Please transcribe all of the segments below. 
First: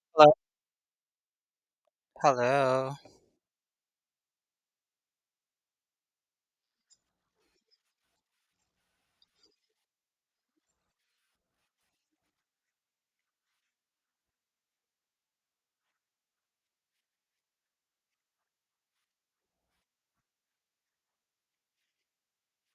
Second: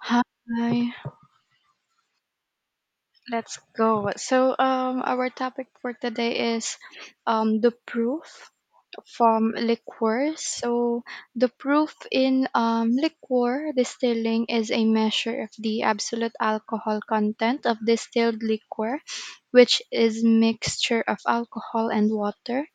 Hi, Hello. Hello. let's go. Our topic for today is the proof from liqueurs. So, the proof in liqueur distilling is a measure of the absolute alcohol content of distilled liquor, which is mixture of alcohol and water.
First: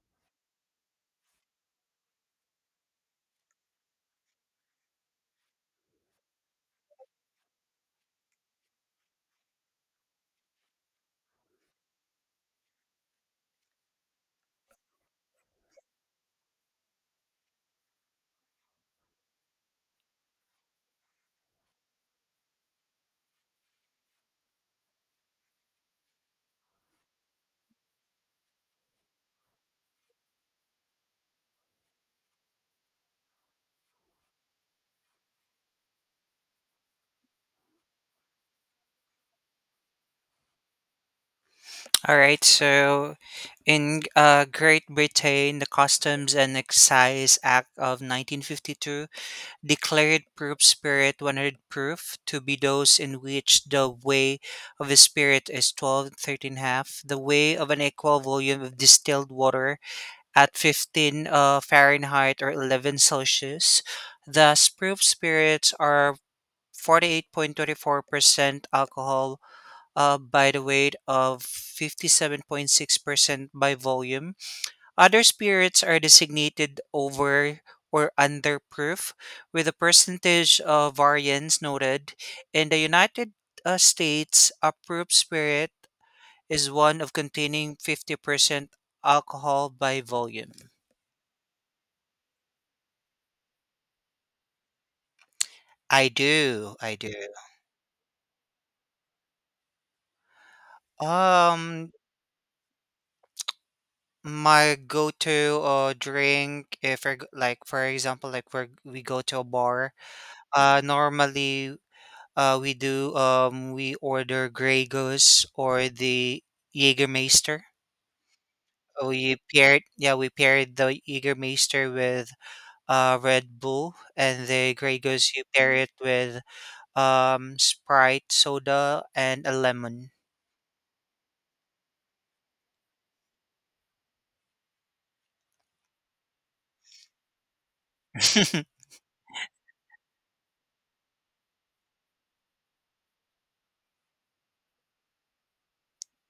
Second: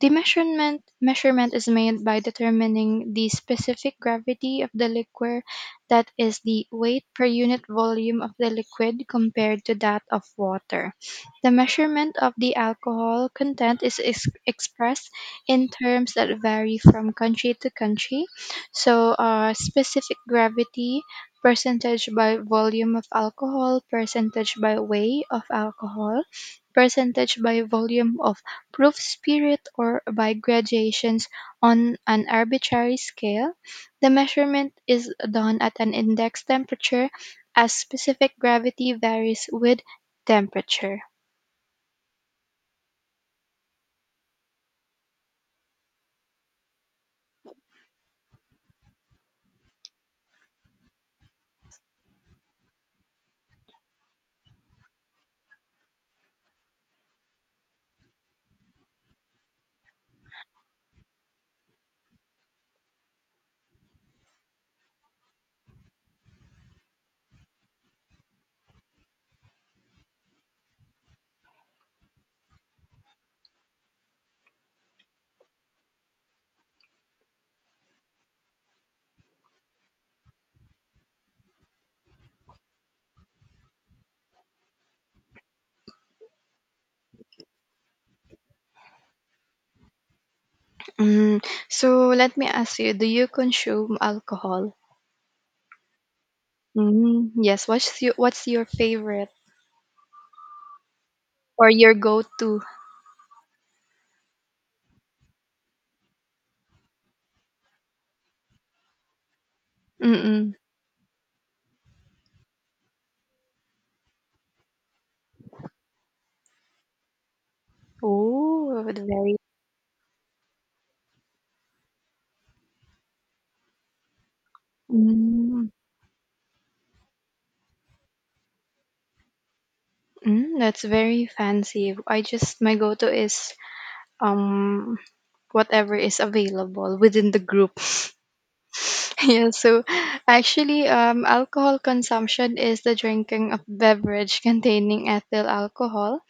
The measurement is made by determining the specific gravity of the liquor, that is the weight per unit volume of the liquid compared to that of water. The measurement of the alcohol content is expressed in terms that vary from country to country. Specific gravity, percentage by volume of alcohol, percentage by weight of alcohol, percentage by volume of proof spirit, or by graduations on an arbitrary scale. The measurement is done at an index temperature as specific gravity varies with temperature. All right. So, in Great Britain, the Customs and Excise Act of 1952 declared proof spirit 100 proof to be those in which the weight of a spirit is 12 13 half, the weight of an equal volume of distilled water at 15 Fahrenheit or 11 Celsius. Thus, proof spirits are 48.24% alcohol by the weight of 57.6% by volume. Other spirits are designated over or under proof, with a percentage of variance noted. In the United States, a proof spirit is one of containing 50% alcohol by volume. Mm, so let me ask you, do you consume alcohol? I do, I do. Mm, yes, what's your favorite or Um, your go-to? my go-to drink if we're like, for example, like we go to a bar. Mm-mm. Normally, we do we order Grey Goose or the Jägermeister. Oh, very. We paired, yeah, we paired the Jägermeister with Red Bull, and the Grey Goose you Mm, pair it with Sprite soda and a lemon. mm, that's very fancy. I just, my go-to is um whatever is available within the group. Yeah, so actually, alcohol consumption is the drinking of beverage containing ethyl alcohol,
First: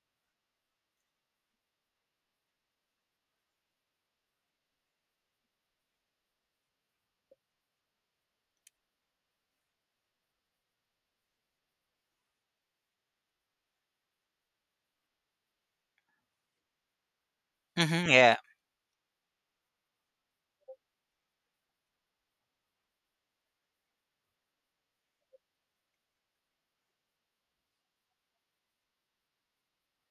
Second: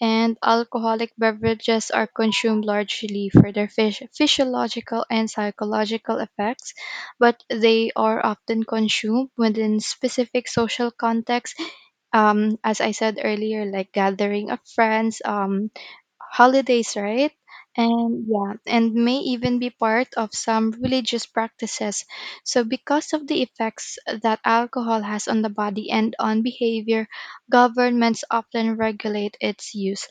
and alcoholic beverages are consumed largely for their physiological and psychological effects, but they are often consumed within specific social contexts. As I said earlier, like gathering of friends, holidays, right? Hmm, And yeah. yeah, and may even be part of some religious practices. So, because of the effects that alcohol has on the body and on behavior, governments often regulate its use.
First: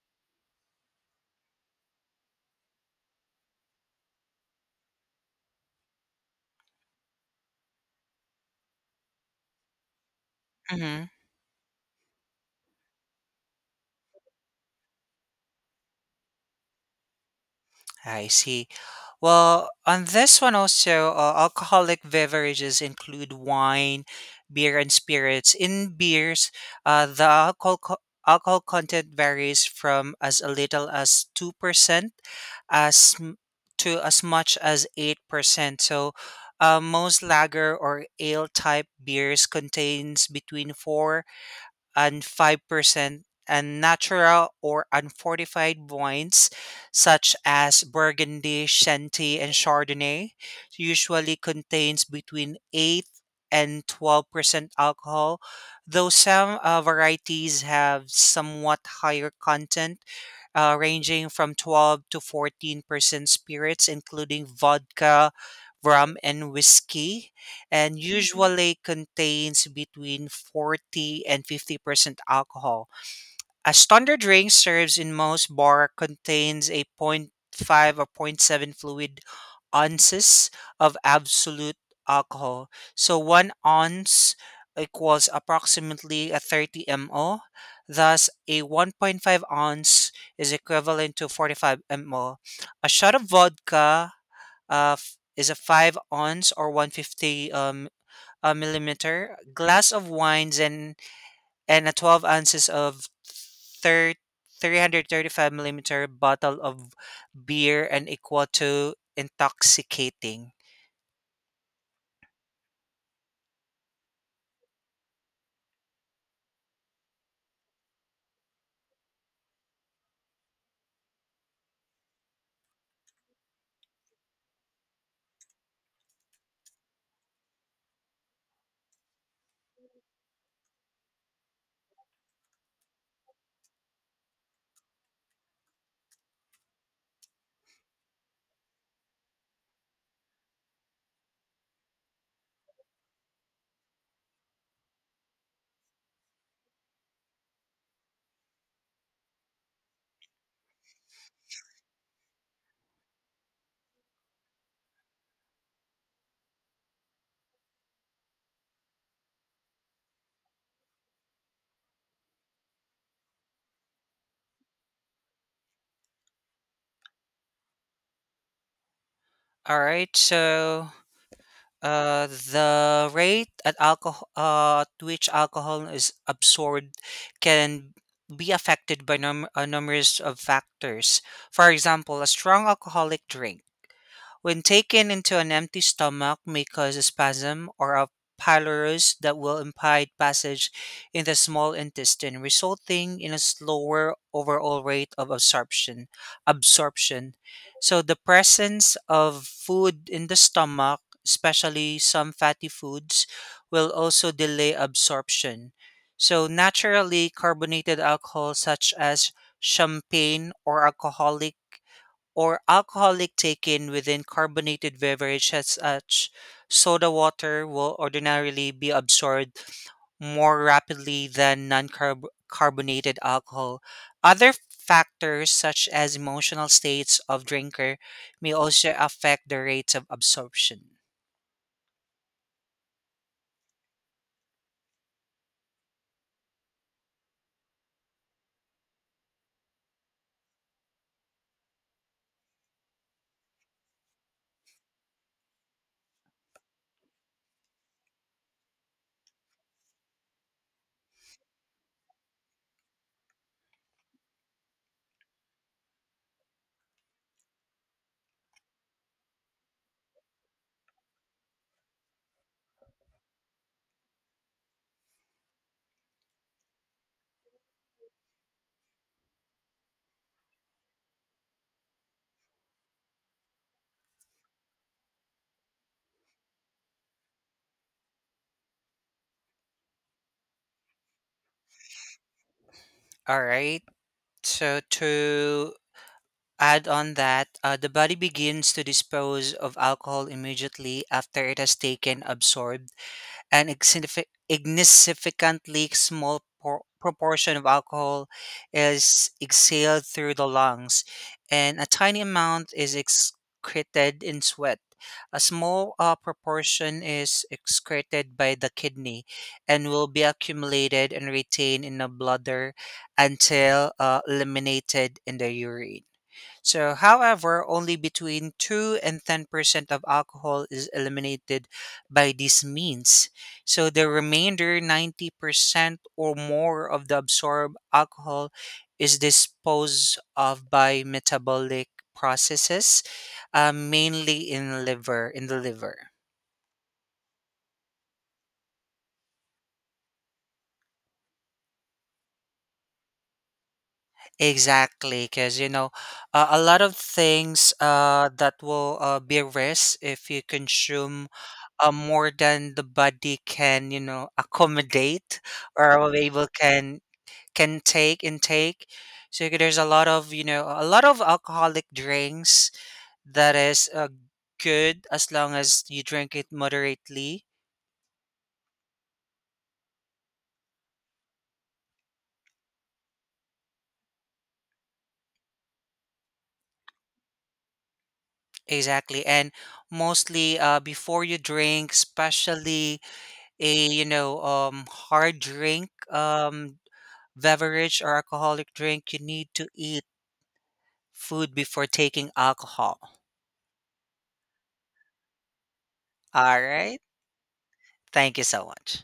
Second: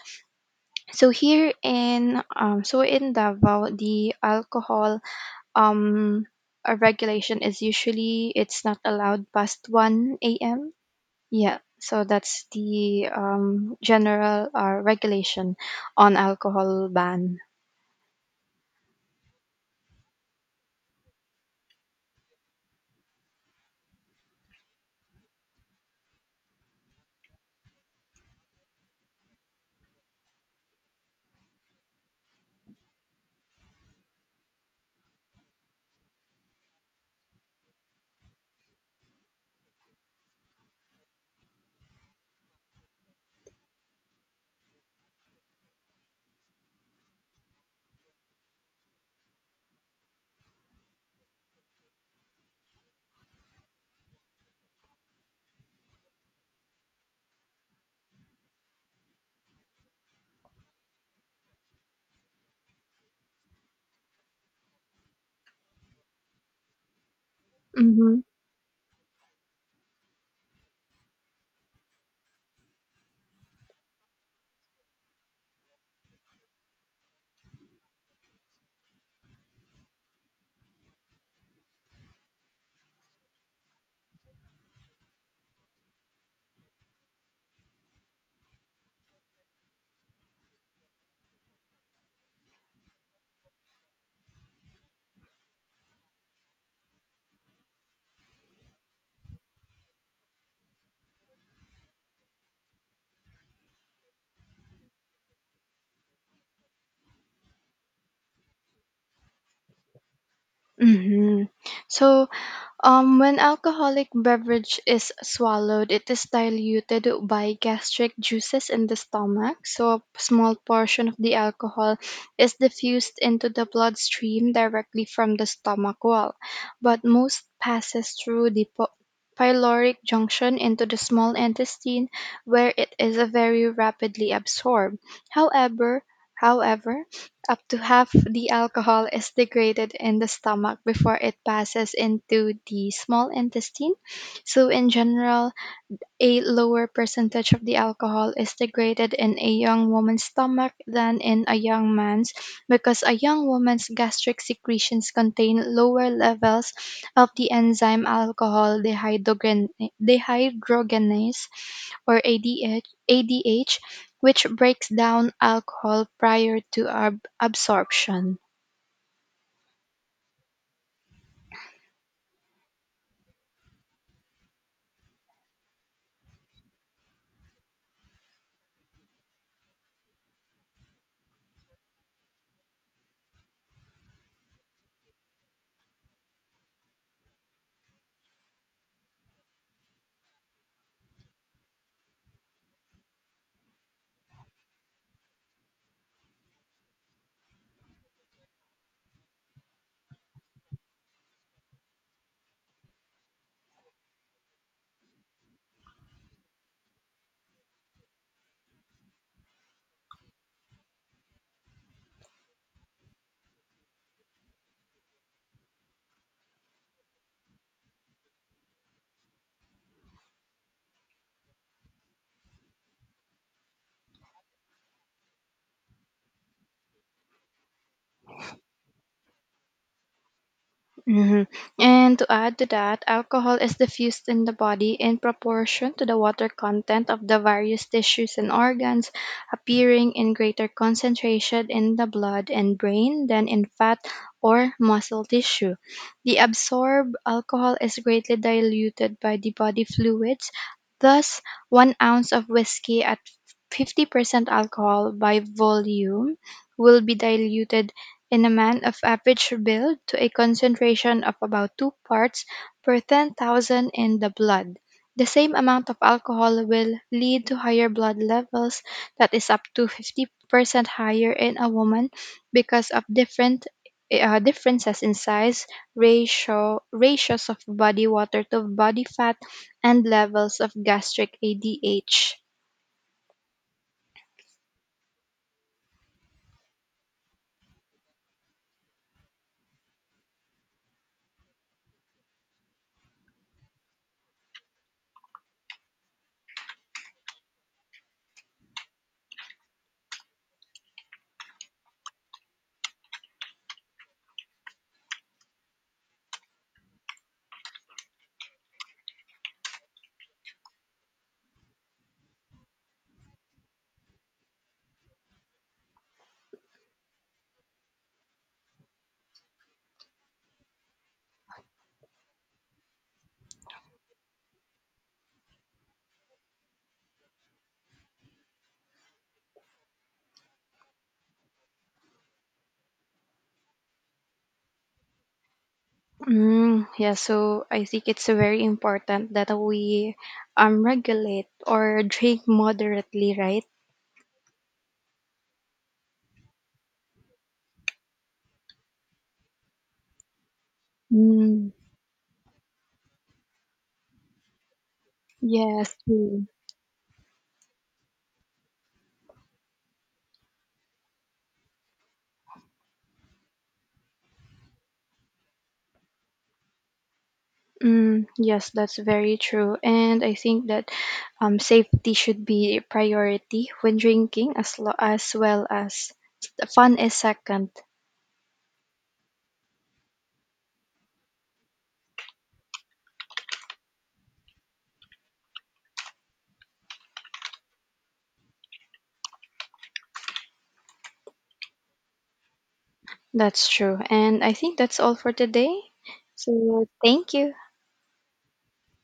So here in so in Davao, the alcohol um regulation is usually it's not allowed past 1 a.m. Hmm, Yeah, so that's the general regulation on alcohol ban. I see. Well, on this one also, alcoholic beverages include wine, beer, and spirits. In beers, the alcohol content varies from as little as 2% as m- to as much as 8%. So, most lager or ale type beers contains between four and 5%, and natural or unfortified wines such as Burgundy, Chianti, and Chardonnay usually contains between 8 and 12% alcohol, though some varieties have somewhat higher content, ranging from 12 to 14% spirits, including vodka, rum, and whiskey and Mm-hmm. usually contains between 40 and 50% alcohol. A standard drink serves in most bar contains a 0.5 or 0.7 fluid ounces of absolute alcohol. So 1 ounce equals approximately a 30 ml. Thus, a 1.5 ounce is equivalent to 45 ml. A shot of vodka is a 5 ounce or 150 a millimeter, glass of wines, and a 12 ounces of thir- 335 millimeter bottle of beer and equal to intoxicating. Mm-hmm. So when alcoholic beverage is swallowed, it is diluted by gastric juices in the stomach. So a small portion of the alcohol is diffused into the bloodstream directly from the stomach wall, but most passes through the pyloric junction into the small intestine where it is very rapidly absorbed. However, however, up to half the alcohol is degraded in the stomach before it passes into the small intestine. So, in general, a lower percentage of the alcohol is degraded in a young woman's stomach than in a young man's because a young woman's gastric secretions contain lower levels of the enzyme alcohol dehydrogenase, or ADH, which breaks down alcohol prior to absorption. All right, so the rate at which alcohol is absorbed can be affected by a numerous of factors. For example, a strong alcoholic drink when taken into an empty stomach may cause a spasm or a pylorus that will impede passage in the small intestine, resulting in a slower overall rate of absorption. So the presence of food in the stomach, especially some fatty foods, will also delay absorption. So naturally carbonated alcohol such as champagne or alcoholic taken within carbonated beverage as such, soda water, will ordinarily be absorbed more rapidly than non-carbonated alcohol. Other factors such as emotional states of drinker may also affect the rates of absorption. Hmm. And to add to that, alcohol is diffused in the body in proportion to the water content of the various tissues and organs, appearing in greater concentration in the blood and brain than in fat or muscle tissue. The absorbed alcohol is greatly diluted by the body fluids. Thus, 1 ounce of whiskey at 50% alcohol by volume will be diluted in a man of average build to a concentration of about 2 parts per 10,000 in the blood. The same amount of alcohol will lead to higher blood levels, that is up to 50% higher in a woman, because of different differences in size, ratios of body water to body fat, and levels of gastric ADH. All right. So to add on that, the body begins to dispose of alcohol immediately after it has taken, absorbed, an insignificantly small proportion of alcohol is exhaled through the lungs, and a tiny amount is excreted in sweat. A small proportion is excreted by the kidney and will be accumulated and retained in the bladder until eliminated in the urine. So, however, only between 2 and 10% of alcohol is eliminated by these means. So, the remainder, 90% or more of the absorbed alcohol, is disposed of by metabolic processes, mainly in the liver. Mm, yeah, so I think it's very important that we regulate or drink moderately, right? Exactly, because you know, a lot of things that will be risk if you consume Mm, more than the body can, accommodate, yes, or will be true. able can take intake. So there's a lot of alcoholic drinks that is good as long as you drink it moderately. Mm, yes, that's very true. And I think that safety should be a priority when drinking, as as well as, the fun is second. Exactly, and mostly before you drink, especially a hard drink, beverage or alcoholic drink, you need to eat food before taking alcohol. That's true. And I think that's all for today. All So right, thank you. thank you so much.